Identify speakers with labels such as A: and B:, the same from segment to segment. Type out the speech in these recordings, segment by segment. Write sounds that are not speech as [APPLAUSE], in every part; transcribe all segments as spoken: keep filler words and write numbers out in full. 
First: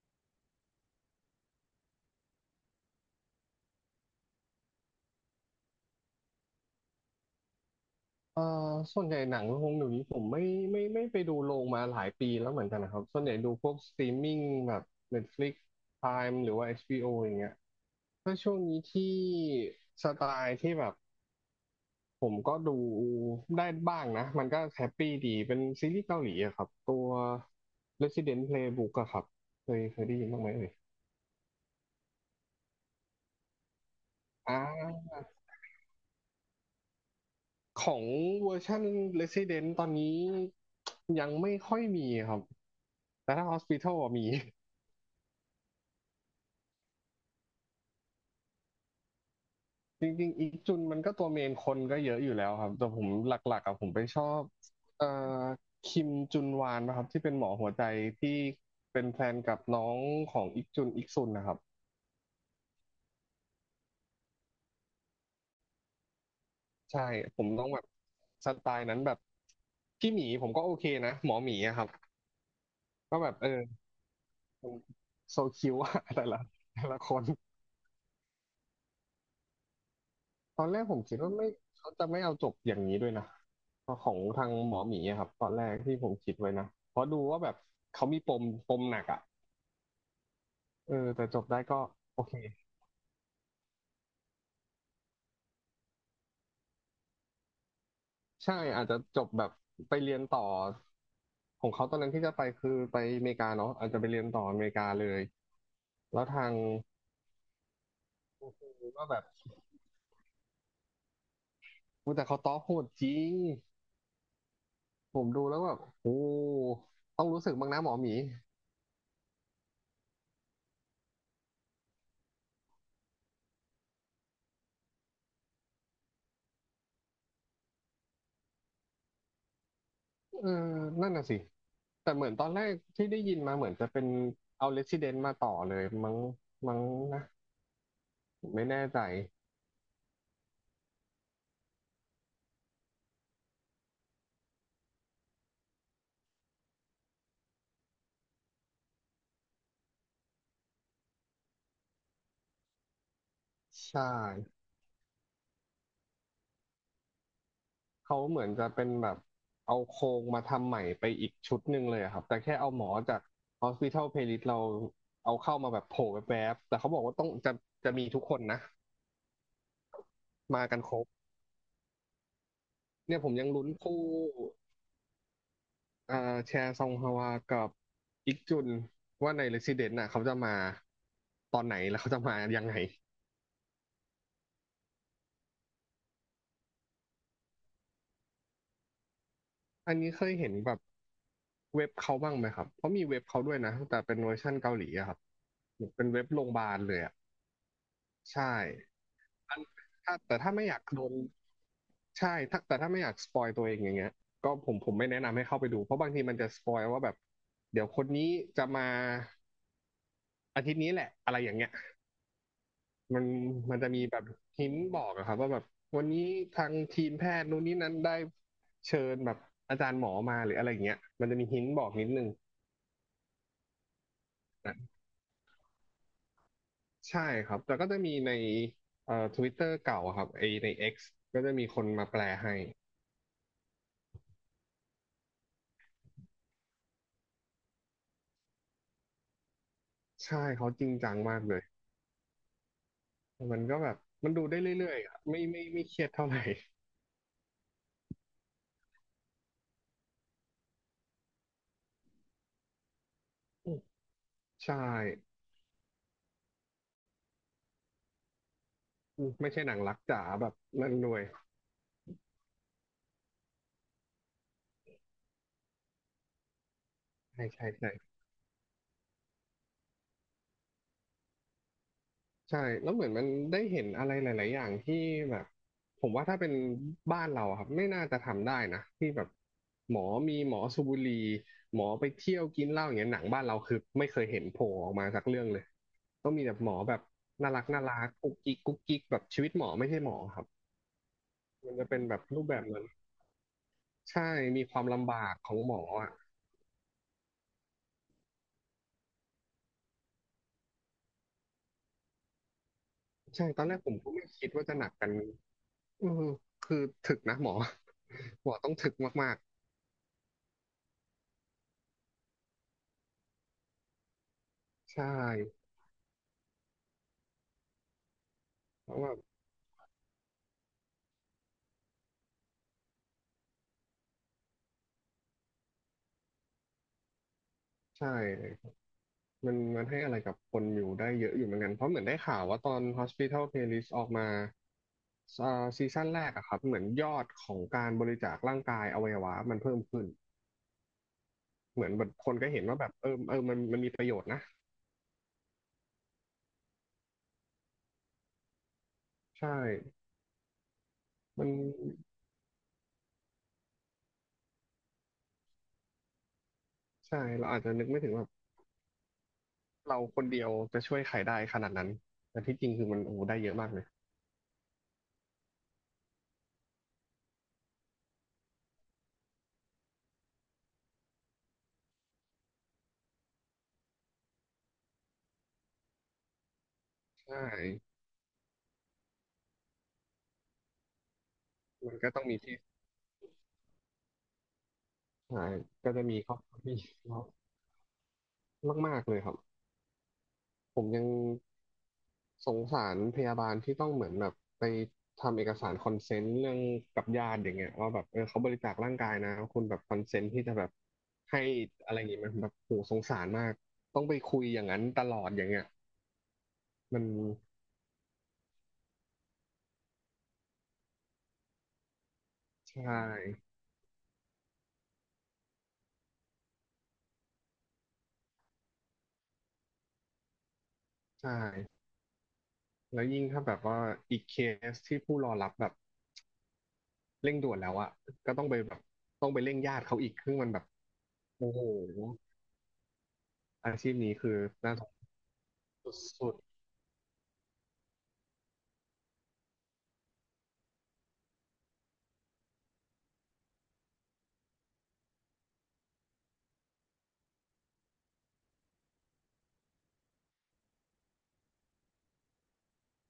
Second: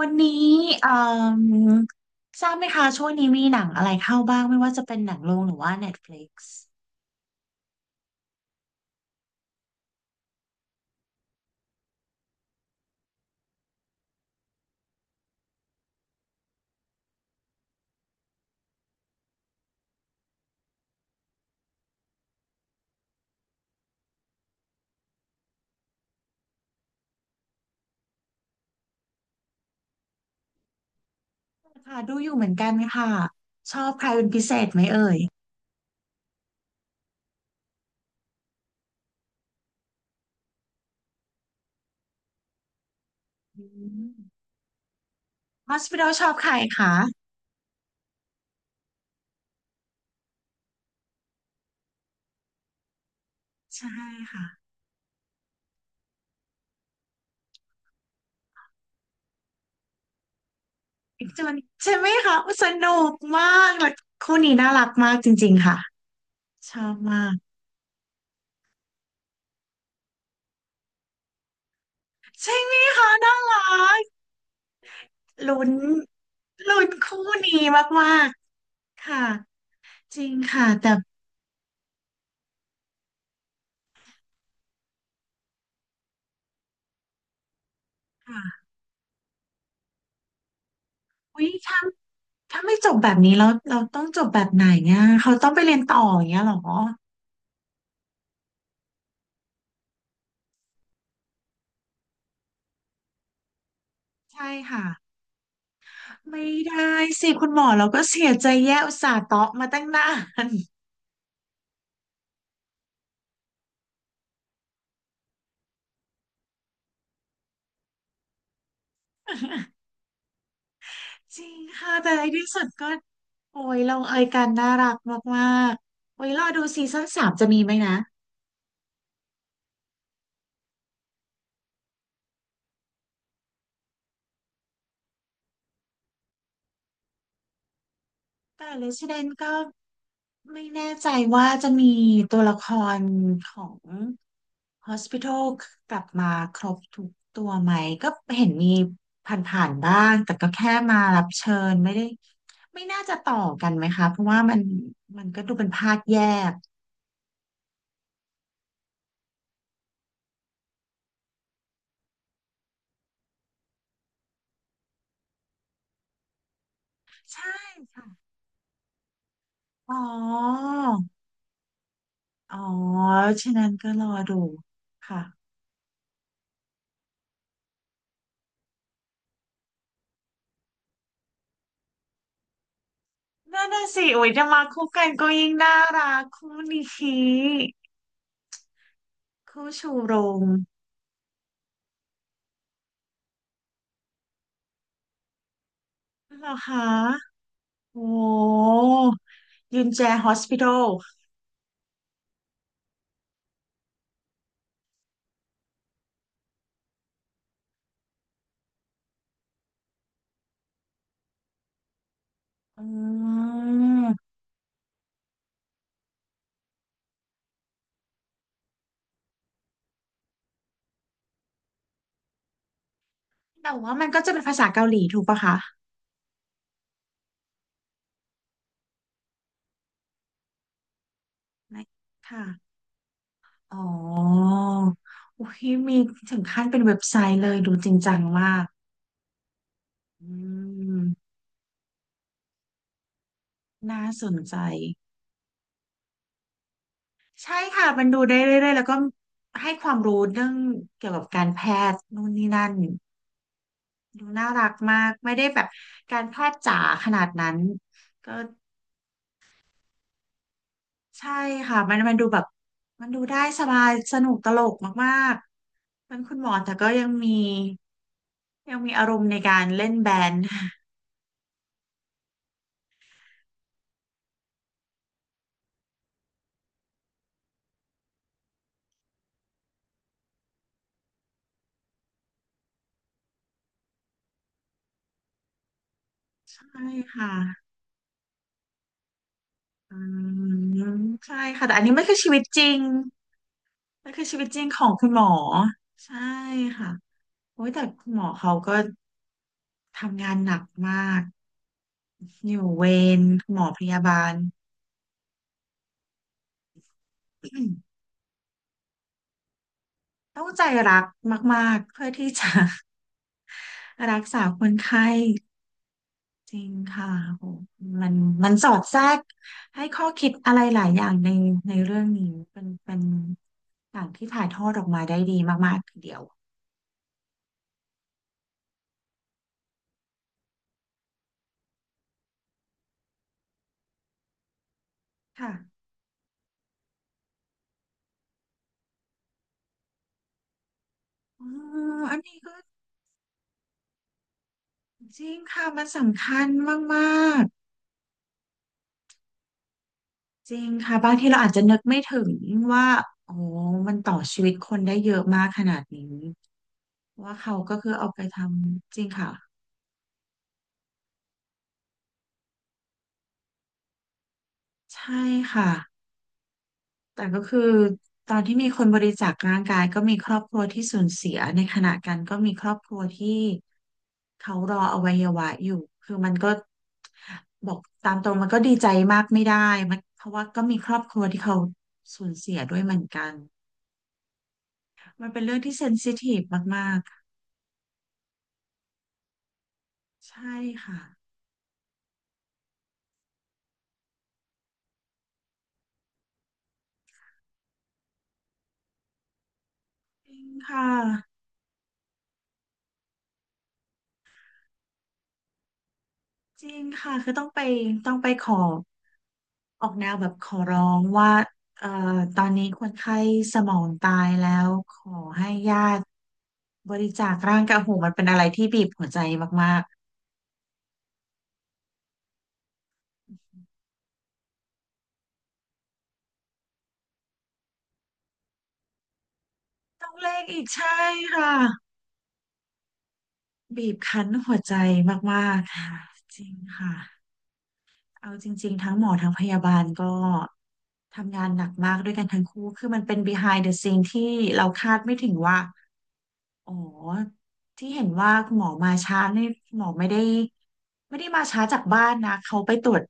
A: วันนี้เอ่มทราบไหมคะช่วงนี้มีหนังอะไรเข้าบ้างไม่ว่าจะเป็นหนังโรงหรือว่า Netflix
B: เอ่อส่วนใหญ่หนังโรงเดี๋ยวนี้ผมไม่ไม่ไม่ไปดูโรงมาหลายปีแล้วเหมือนกันนะครับส่วนใหญ่ดูพวกสตรีมมิ่งแบบ Netflix Prime หรือว่า เอช บี โอ อชบีโออย่างเงี้ยถ้าช่วงนี้ที่สไตล์ที่แบบผมก็ดูได้บ้างนะมันก็แฮปปี้ดีเป็นซีรีส์เกาหลีอะครับตัว Resident Playbook อะครับเคยเคยได้ยินบ้างไหมเอ่ย
A: ค่ะดูอยู่เหมือนกันค่ะชอบใครเป็นพิเศ
B: อ่
A: ษไหมเอ่
B: า
A: ย
B: ของเวอร์ชัน Resident ตอนนี้ยังไม่ค่อยมีครับแต่ถ้า
A: อื
B: Hospital
A: ม
B: อะมี
A: Hospital ชอบใครคะ
B: จริงๆอีกจุนมันก็ตัวเมนคนก็เยอะอยู่แล้วครับแต่ผมหลักๆอะผ
A: ใช่
B: มไปชอบ
A: ค่ะ
B: เอ่อคิมจุนวานนะครับที่เป็นหมอหัวใจที่เป็นแฟนกับน้องของอีกจุนอีก
A: อี
B: ซุน
A: กจ
B: นะค
A: น
B: รับ
A: ใช่ไหมคะอุ๊ยสนุกมากและคู่นี้น่ารักมากจริงๆค่ะชอบ
B: ใช่
A: มาก
B: ผมต้องแบบสไตล์นั้นแบบพี่หมีผมก็โอเคนะหมอหมีอะครับ
A: ใช่ไหมคะ
B: ก็แบ
A: น่า
B: บเออ
A: รัก
B: โซ
A: ลุ้
B: คิ
A: น
B: วอะแต่ละ
A: ลุ้
B: แต่
A: น
B: ละค
A: คู่
B: น
A: นี้มากๆค่ะจริง
B: ตอ
A: ค่ะ
B: นแรก
A: แต่
B: ผมคิดว่าไม่เขาจะไม่เอาจบอย่างนี้ด้วยนะของทางหมอหมีอะครับตอนแรกที่ผมคิดไว้นะเพราะดูว่าแบบเขามีปม
A: ค่ะ
B: ปมหนักอ่ะ เออแต่จ
A: อุ้
B: บ
A: ย
B: ได้
A: ถ้า
B: ก็โอเค
A: ถ้าไม่จบแบบนี้แล้วเราต้องจบแบบไหนเนี่ยเขาต้องไปเรียนต่ออย่างเงี้ยเหรอ
B: ใช่อาจจะจบแบบไปเรียนต่อของเขาตอนนั้นที่จะไปคือไปอเมริกาเนาะอาจจะไปเรียนต่อ
A: ใช่
B: อเมริ
A: ค่ะ
B: กาเลยแล้ว
A: ไม่
B: ทาง
A: ได้สิคุณหมอเราก็เสียใจแย่อุต
B: ว่า
A: ส่า
B: แบ
A: ห์
B: บ
A: เตาะมาตั้งนาน
B: อุ๊ยแต่เขาต้อโหดจริงผมดูแล้วแบบโอ้ต้องรู้สึกบ้างนะหมอหมี
A: จริงค่ะแต่ในที่สุดก็โอ้ยลงเอยกันน่ารักมากๆโอ้ยรอดูซีซั่นสามจะมีไหมนะ
B: เออนั่นน่ะสิแต่เหมือนตอนแรกที่ได้ยินมาเหมือนจะเป็นเอา Resident มาต่อเลยมั้งมั้งนะผมไม่
A: แต่
B: แน่ใจ
A: Resident ก็ ไม่แน่ใจว่าจะมีตัวละครของ Hospital กลับมาครบทุกตัวไหมก็เห็นมีผ่านๆบ้างแต่ก็แค่มารับเชิญไม่ได้ไม่น่าจะต่อกันไหม
B: ใช่
A: คะเพราะว่ามันมันก็ดูเป็นภาคแยก
B: เขาเหมือนจะเป็นแบบเอาโครงมาทำใหม่ไปอีกชุดหนึ่งเลยอะครับแต่แค่เอาหมอจาก Hospital Playlist เราเอาเข้ามาแบบโผล่แวบๆแต่เขาบอกว่าต้อง
A: ใช่
B: จะจะ
A: ค่ะ
B: มีทุกคนนะ
A: อ๋อ
B: มากันครบ
A: อ๋อ
B: เนี่ยผมยัง
A: ฉะ
B: ลุ้
A: นั้
B: น
A: นก็
B: คู่
A: รอดูค่ะ
B: เอ่อแชร์ซองฮวากับอิกจุนว่าใน Resident น่ะเขาจะมาตอนไหนแล้วเขาจะมายังไง
A: นั่นน่ะสิโอ้ยจะมาคู่กันก็ยิ่งน่ารักคู่นี้คู่ชู
B: อันนี้
A: โร
B: เคย
A: ง
B: เห็นแบบเว็บเขาบ้างไหมครับเพราะมีเว็บเขาด้วยนะแต่เป็นเวอร์ชั่นเกาหลีอะครับเป็นเว็บโร
A: เหร
B: งพ
A: อ
B: ยาบา
A: คะ
B: ลเลยอะ
A: โอ
B: ใช่
A: ้ยุนแจ
B: ถ้าแต่ถ้าไม่อยาก
A: Hospital
B: โดนใช่ถ้าแต่ถ้าไม่อยากสปอยตัวเองอย่างเงี้ยก็ผมผมไม่แนะนำให้เข้าไปดู เพราะบางทีมันจะสปอยว่าแบบเดี๋ยวคนนี้จะมาอาทิตย์นี้แหละอะไรอย่างเงี้ย
A: อ
B: มัน
A: ื
B: มันจะมีแบบ
A: ม
B: หินบอกอะครับว่าแบบวันนี้ทางทีมแพทย์นู่นนี่นั้นได้เชิญแบบอาจารย์หมอมาหรืออะไรอย่างเงี้ยมันจะมีหินบอกนิดนึง
A: แต่ว่ามันก็จะเป็นภาษา
B: นะ
A: เกาหลีถูกปะคะ
B: ใช่ครับ แต่ก็จะมีในเอ่อทวิตเตอร์เก่าอะครับไอใน X ก็จะมีค
A: ไม่
B: นมาแปล
A: ค่ะ
B: ให้
A: อ๋อโอ้ยมีถึงขั้นเป็นเว็บไซต์เลยดูจริงจังมากอื
B: ใช่เขาจริงจัง
A: ม
B: มากเลย มันก็แบบ
A: น่าส
B: มัน
A: น
B: ดู
A: ใจ
B: ได้เรื่อยๆอะไม่ไม่ไม่เครียดเท่าไหร่
A: ใช่ค่ะมันดูได้เรื่อยๆแล้วก็ให้ความรู้เรื่องเกี่ยวกับการแพทย์นู่นนี่นั่น
B: อืม
A: ดูน่ารัก
B: ใช่
A: มากไม่ได้แบบการแพทย์จ๋าขนาดนั้นก็
B: อืมไม่ใช่หนังรักจ๋าแบบนั่นด้วย
A: ใช่ค่ะมันมันดูแบบมันดูได้สบายสนุกตลกมากๆเป็นคุณหมอแต่ก็ยังมี
B: ใช่ใช่ใช่
A: ยังมีอารมณ์ในการเล่นแบนด์
B: ใช่แล้วเหมือนมันได้เห็นอะไรหลายๆอย่างที่แบบผมว่าถ้าเป็นบ้านเราอะครับไม่น่าจะทำได้นะที่แบบหมอมีหมอสูบบุหรี่หมอไปเที่ยวกินเหล้าอย่างเงี้ยหนังบ้านเราคือไม่เคยเห็นโผล่ออกมาสักเรื่องเลยก็มีแต่
A: ใช่
B: หมอแบบ
A: ค่ะ
B: น่ารักน่ารักกุ๊กกิ๊กกุ๊กกิ๊กแบบชีวิตหมอไม่
A: อื
B: ใช่หมอครับ
A: มใช่ค่ะ
B: มั
A: แต่
B: น
A: อัน
B: จะ
A: นี้
B: เป็น
A: ไม่
B: แบ
A: คือ
B: บ
A: ชีวิ
B: รู
A: ต
B: ปแบ
A: จ
B: บ
A: ริง
B: นั้น
A: ไม่คือ
B: ใช่
A: ชีวิตจริ
B: มี
A: ง
B: ค
A: ข
B: วาม
A: องคุณ
B: ลำ
A: หม
B: บา
A: อ
B: กของหมออ่ะ
A: ใช่ค่ะโอ้ยแต่คุณหมอเขาก็ทำงานหนักมากอยู่เวร
B: ใช่
A: หม
B: ตอ
A: อ
B: นแร
A: พ
B: กผม
A: ยา
B: ก็
A: บา
B: ไม่
A: ล
B: คิดว่าจะหนักกันอืมคือถึกนะหมอ [LAUGHS] หมอต้องถึกมาก
A: [CLEARS THROAT] ต้องใจรักมากๆเพื่อที่จะ [LAUGHS] รักษาคน
B: ๆ
A: ไข้
B: ใช่
A: จริงค่ะโหมันมันสอด
B: เพ
A: แทร
B: ราะว่า
A: กให้ข้อคิดอะไรหลายอย่างในในเรื่องนี้ เป็นเป็นอย่างที่ถ่ายทอดออกมาได้ดีมากๆทีเดียว
B: ใช่มันมันให้อะไรกับคนอยู่ได้เยอะอยู่เหมือนกันเพราะเหมือนได้ข่าวว่าตอน Hospital Playlist ออกมาอ่า
A: ค่ะ
B: ซีซั่นแรกอะครับเหมือนยอดของการบริจาคร่างกายอวัยวะมันเพิ่มขึ้น
A: อ๋อ
B: เหมือนแบบ
A: อัน
B: คน
A: นี้
B: ก็
A: ก็
B: เห็นว่าแบบเออเออมันมันมีประโยชน์นะ
A: จริงค่ะ มันสำคัญมาก
B: ใช่
A: ๆ จริงค่ะบางทีเรา
B: มัน
A: อาจจะนึกไม่ถึงว่าโอ้มันต่อชีวิตคนได้เยอะมากขนาดนี้
B: ใช่
A: ว่า
B: เรา
A: เขา
B: อาจจะ
A: ก็
B: นึก
A: คือ
B: ไม่
A: เอา
B: ถึง
A: ไป
B: ว่า
A: ทำจริงค่ะ
B: เราคนเดียวจะช่วยใครได้ขนาดนั้นแต่ที่จริงคือมันโอ้โหได้เยอะมากเลย
A: ใช่ค่ะ แต่ก็คือตอนที่มีคนบริจาคร่างกายก็มีครอบครัวที่สูญเสียในขณะกันก็มีครอบครัวที่เขารออวัยวะอยู่คือมันก็
B: ใช่
A: บอกตามตรงมันก็ดีใจมากไม่ได้มันเพราะว่าก็มีครอบครัวที่เขา
B: มันก็ต้
A: สู
B: อง
A: ญ
B: มี
A: เสี
B: ที่
A: ยด้วยเหมือนกันมันเป็น
B: หาย
A: เรื่องที่เซ
B: ก็
A: น
B: จะ
A: ซิ
B: มีคร
A: ที
B: อ
A: ฟ
B: บครัวที่เย
A: มาก
B: อะมากๆเลยครับ
A: ๆใช่
B: ผม
A: ค่ะ
B: ยังสงสารพยาบาลที่ต้องเหมือนแบบไปทำเอกสารคอนเซนต์เรื่องกับญาติอย่างเงี้ยว่าแบบเออเขาบริจาคร่างกายนะคุณแบบคอนเซน
A: จ
B: ต์
A: ริ
B: ที่
A: ง
B: จะแบบ
A: ค่ะ
B: ให้อะไรอย่างเงี้ยมันแบบโหสงสารมากต้องไปคุยอย่างนั้นตลอดอย่างเงี้ย
A: จริง
B: มัน
A: ค่ะคือต้องไปต้องไปขอออกแนวแบบขอร้องว่าเอ่อตอนนี้คน
B: ใช่
A: ไข้สมองตายแล้วขอให้ญาติบริจาคร่างกายโอ้โหมันเป็นอะไรที่บีบหัวใจมาก
B: ใช่แล้วยิ่งถ้าแบบว่าอีกเคสที่ผู้รอรับแบบเร่งด่วนแล้วอะก็ต้องไปแบบต้องไปเร่งญาติเขา
A: ๆต้
B: อี
A: อ
B: ก
A: ง
B: ซึ่ง
A: เร่ง
B: มันแบ
A: อี
B: บ
A: กใช่
B: โอ้
A: ค่ะ
B: โหอา
A: บี
B: ชีพ
A: บ
B: นี้
A: คั้น
B: คือ
A: หัวใจ
B: น่าสน
A: มากๆค่ะ
B: สุด
A: จริงค่ะเอาจริงๆทั้งหมอทั้งพยาบาลก็ทำงานหนักมากด้วยกันทั้งคู่คือมันเป็น behind the scene ที่เราคาดไม่ถึงว่า อ๋อที่เห็นว่าคุณหมอมาช้าเนี่ยคุณหมอไม่ได้ไม่ได้มาช้าจากบ้านนะเขาไปตรวจ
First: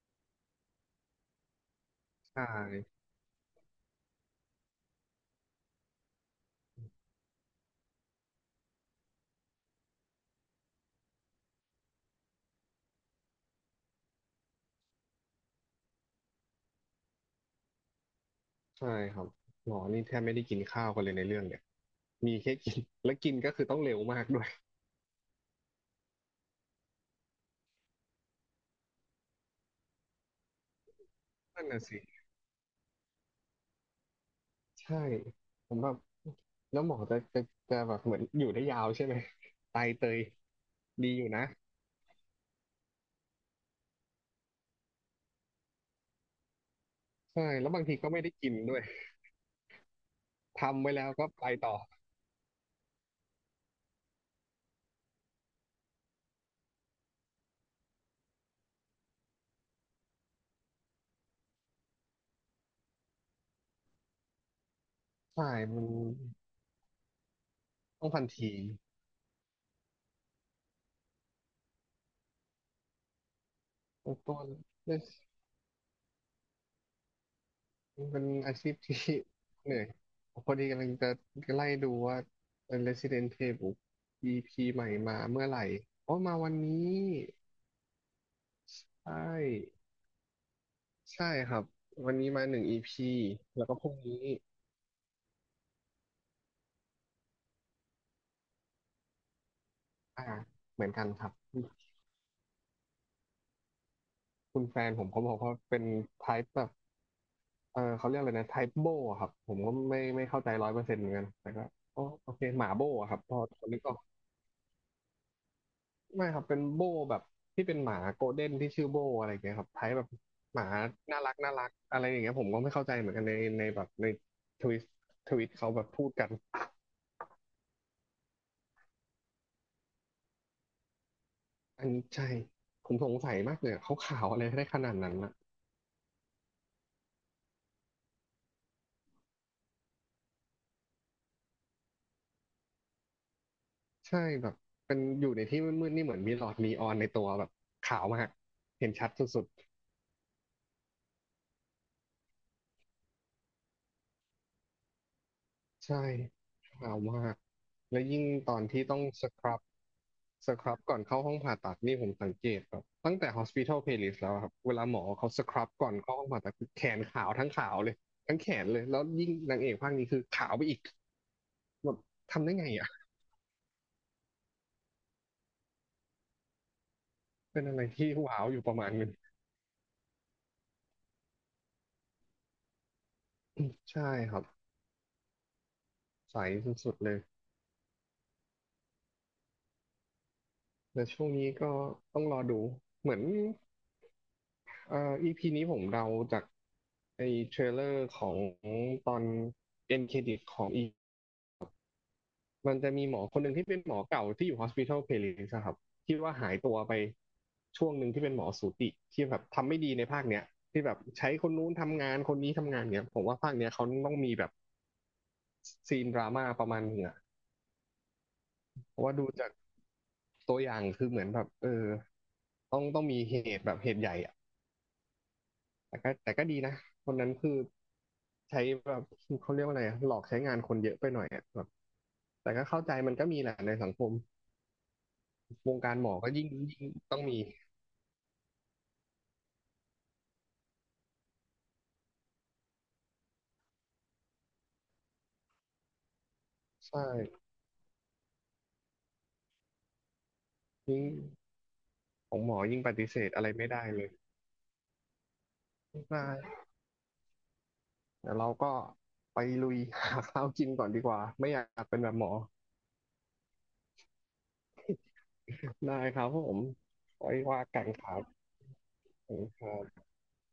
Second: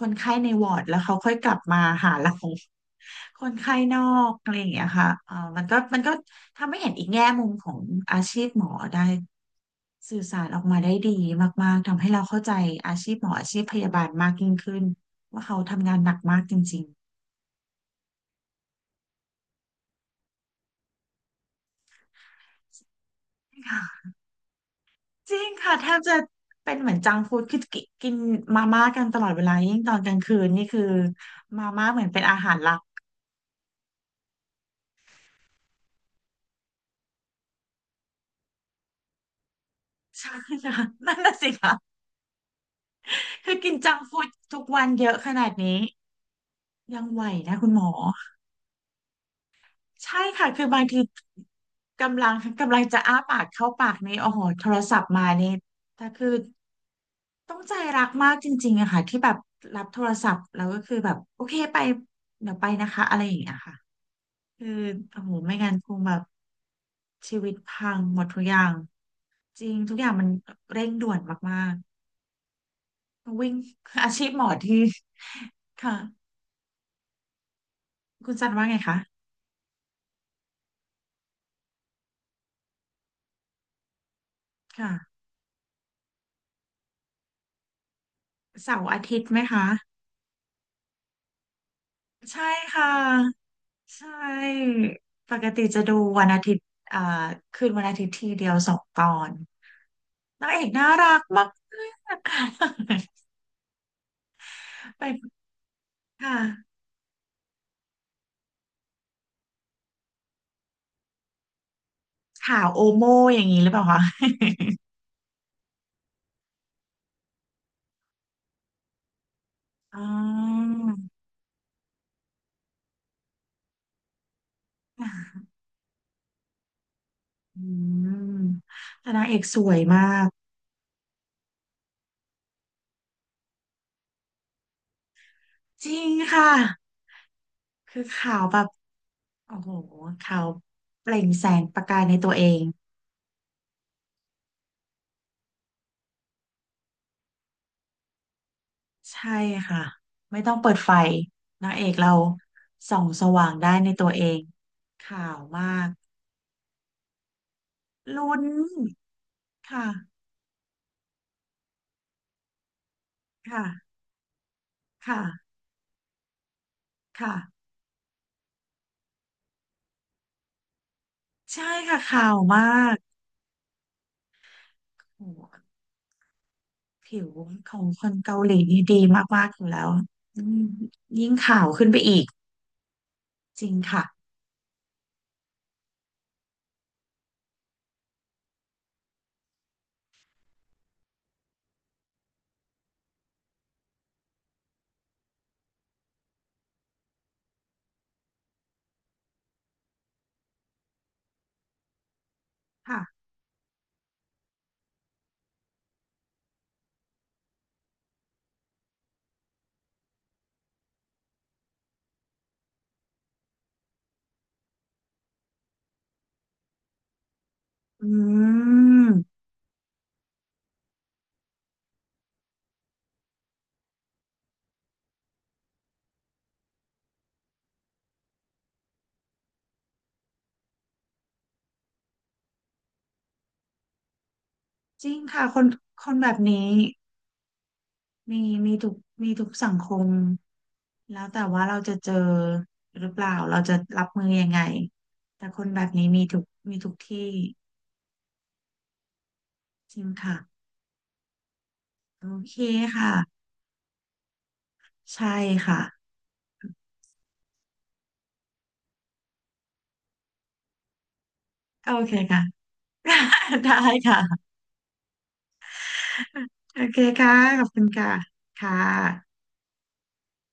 A: คนไข้ในวอร์ดแล้วเขาค่อยกลับมาหาเรา
B: ๆใช่
A: [LAUGHS] คนไข้นอกอะไรอย่างเงี้ยค่ะเออมันก็มันก็ทำให้เห็นอีกแง่มุมของอาชีพหมอได้สื่อสารออกมาได้ดีมากๆทำให้เราเข้าใจอาชีพหมออาชีพพยาบาลมากยิ่งขึ้นว่าเขาทำงานหนักมากจริง
B: ใช่ครับหมอนี่แทบไม่ได้กินข้าวกันเลยในเรื่องเนี่ยมีแค่กิน [LAUGHS] แล้วกินก็คือ
A: ๆ
B: ต้องเร็ว
A: ค่ะ
B: มากด้วย
A: จริงค่ะแทบจะเป็นเหมือนจังก์ฟู้ดคือกินกินมาม่ากันตลอดเวลายิ่งตอนกลางคืนนี่คือ
B: นั่นน่ะสิ
A: เป็นอาหารหลัก
B: ใช่ผมแบบแล้วหมอจะจะจะแบบเหมือนอยู่ได้ยาวใช่ไหมไตเต
A: [LAUGHS]
B: ย
A: ใช่ค่ะ
B: ดี
A: นั่น
B: อยู่
A: น่ะ
B: นะ
A: สิค่ะคือกินจังก์ฟู้ดทุกวันเยอะขนาดนี้ยังไหว
B: ใช่
A: นะคุ
B: แล้ว
A: ณหม
B: บาง
A: อ
B: ทีก็ไม่ได้กินด้วย
A: ใช่ค่ะคือบา
B: ทำ
A: ง
B: ไว้
A: ที
B: แล้วก็ไปต่อ
A: กำลังกำลังจะอ้าปากเข้าปากนี่โอ้โหโทรศัพท์มานี่แต่คือต้องใจรักมากจริงๆอะค่ะที่แบบรับโทรศัพท์แล้วก็คือแบบโอเคไปเดี๋ยวไปนะคะอะไรอย่างเงี้ยค่ะ คือโอ้โห
B: ใช่
A: ไม่งั้น
B: มั
A: ค
B: น
A: งแบบชีวิตพัง
B: ต้อง
A: หม
B: ทัน
A: ดทุก
B: ที
A: อย่างจริงทุกอย่างมันเร่งด่วนมากๆวิ่ง [LAUGHS] อา
B: ต้อง
A: ชีพห
B: ต้
A: ม
B: น
A: อที่ค่ะ
B: มันเป็น
A: คุณจัน
B: อา
A: ว่า
B: ชีพ
A: ไง
B: ที่
A: คะ
B: [LAUGHS] เหนื่อยพอดีกำลังจะไล่ดูว่า Resident Playbook อี พี ใหม่
A: ค่ะ
B: มาเมื่อไหร่อ๋อมาวันนี้
A: เสาร์อา
B: ใช
A: ทิตย์ไหมคะ
B: ่ใช่ครับวันนี้
A: ใช่
B: มาหนึ่ง
A: ค่ะ
B: อี พี แล้วก็พรุ่ง
A: ใช่
B: นี้
A: ปกติจะดูวันอาทิตย์อ่าคืนวันอาทิตย์ทีเดียวสองตอน
B: อ่า
A: นางเอก
B: เหมื
A: น่า
B: อนกัน
A: รัก
B: ครับ
A: มาก
B: คุณแฟน
A: ๆ
B: ผมเขา
A: ไป
B: บอกว่าเป็น
A: ค่ะ
B: type แบบเออเขาเรียกอะไรนะ type โบอะครับผมก็ไม่ไม่เข้าใจร้อยเปอร์เซ็นต์เหมือนกันแต่ก็อ๋อโอเค
A: ข่า
B: ห
A: ว
B: มา
A: โอ
B: โบ
A: โม
B: อะครับพ
A: อ
B: อ
A: ย่าง
B: พ
A: นี้ห
B: อ
A: รือเป
B: นึก
A: ล่า
B: ออก
A: คะ
B: ไม่ครับเป็นโบแบบที่เป็นหมาโกลเด้นที่ชื่อโบอะไรอย่างเงี้ยครับไทย
A: อ๋
B: แบ
A: อ
B: บหมาน่ารักน่ารักอะไรอย่างเงี้ยผมก็ไม่เข้าใจเหมือนกันในในแบบในทวิตทวิตเขาแบบพูดกัน
A: อืมแต่นางเอกสวยมาก
B: อันนี้ใช่ผมสงสัยมากเลยอะเขาขาวอะไรได้ขนาดนั้นนะ
A: จริงค่ะคือขาวแบบโอ้โหขาวเปล่งแสงประกายในตัวเอง
B: ใช่แบบเป็นอยู่ในที่มืดๆนี่เหมือนมีหลอดนีออนในตัวแบบขาวมากเห็นชัด
A: ใช่
B: สุด
A: ค่ะไม่ต้องเปิดไฟนางเอกเราส่องสว่างได้ในตัวเองขาวมาก
B: ใช่ขาวมาก และยิ่ง
A: ลุ้น
B: ตอนที่ต้องสครับ
A: ค่ะ
B: สครับก่อนเข้าห้องผ่าตัดนี่ผมสังเกตแบบตั้งแต่ hospital
A: ค่ะ
B: playlist แล้วอะครับ เวลาหมอ
A: ค่ะ
B: เขาสครับก่อนเข้าห้องผ่าตัดคือแขนขาว
A: ค่ะ
B: ทั้งขาวเลย ทั้งแขนเลย แล้วยิ่งนางเอกภาคนี้คือขาวไปอีก
A: ใช่
B: แบบ
A: ค่ะขาว
B: ทำได้
A: มา
B: ไงอ่ะ
A: กโอ้โหผิว
B: เป็น
A: ข
B: อะ
A: อ
B: ไร
A: งค
B: ที่
A: นเกา
B: ว้าว
A: ห
B: อ
A: ลี
B: ยู่ประ
A: นี่
B: มาณ
A: ดี
B: หนึง
A: มากๆอยู่แล้วอืมยิ่งขาวขึ้นไปอีกจริงค่ะ
B: ใช่ครับ ใสสุดๆเลย และช่วงนี้ก็ต้องรอดูเหมือน เอ่อ อี พี นี้ผมเดาจากไอ้เทรลเลอร์ของตอนเอ็นเครดิตของอีพีมันจะ
A: ค่ะ
B: มีหมอคนหนึ่งที่เป็นหมอเก่าที่อยู่ Hospital Playlist อะครับที่ว่าหายตัวไปช่วงหนึ่งที่เป็นหมอสูติที่แบบทำไม่ดีในภาคเนี้ยที่แบบใช้คนนู้นทำงานคนนี้ทำงานเนี้ยผมว่าภาคเนี้ยเขาต้องมีแบบซีนดราม่าประมาณหนึงอะ
A: อื
B: เพราะ
A: ม
B: ว่าดูจากตัวอย่างคือเหมือนแบบเออต้องต้องมีเหตุแบบเหตุใหญ่อะ แต่ก็แต่ก็ดีนะคนนั้นคือใช้แบบเขาเรียกว่าอะไรอะหลอกใช้งานคนเยอะไปหน่อยอะแบบแต่ก็เข้าใจมันก็มีแหละในสังคม
A: จริงค่ะคน
B: วงการ
A: ค
B: หมอ
A: นแบ
B: ก็
A: บ
B: ยิ่ง
A: นี้
B: ยิ่งต้องมี
A: มีมีทุกมีทุกสังคมแล้วแต่ว่าเราจะเจอหรือเปล่าเราจะรับมือยังไงแต่คนแบบนี้มีทุกมีทุก
B: ใช่
A: ที่จริงค่ะ
B: ยิ่ง
A: โอ
B: ของหม
A: เค
B: อยิ่งปฏิ
A: ค่ะ
B: เสธอะไรไม่ได้เลย
A: ใช่ค่ะ
B: ได้เดี๋ยวเราก็ไปลุยหาข้าวกินก่อนดีกว่าไม่อยาก
A: โอ
B: เป็นแบ
A: เค
B: บหมอ
A: ค่ะ [LAUGHS] ได้ค่ะ
B: ได้ครับผม
A: โอเค
B: ไว้
A: ค่ะข
B: ว่า
A: อบคุ
B: กั
A: ณ
B: นค
A: ค่ะ
B: รับ
A: ค่
B: ขอ
A: ะ
B: บคุณครับ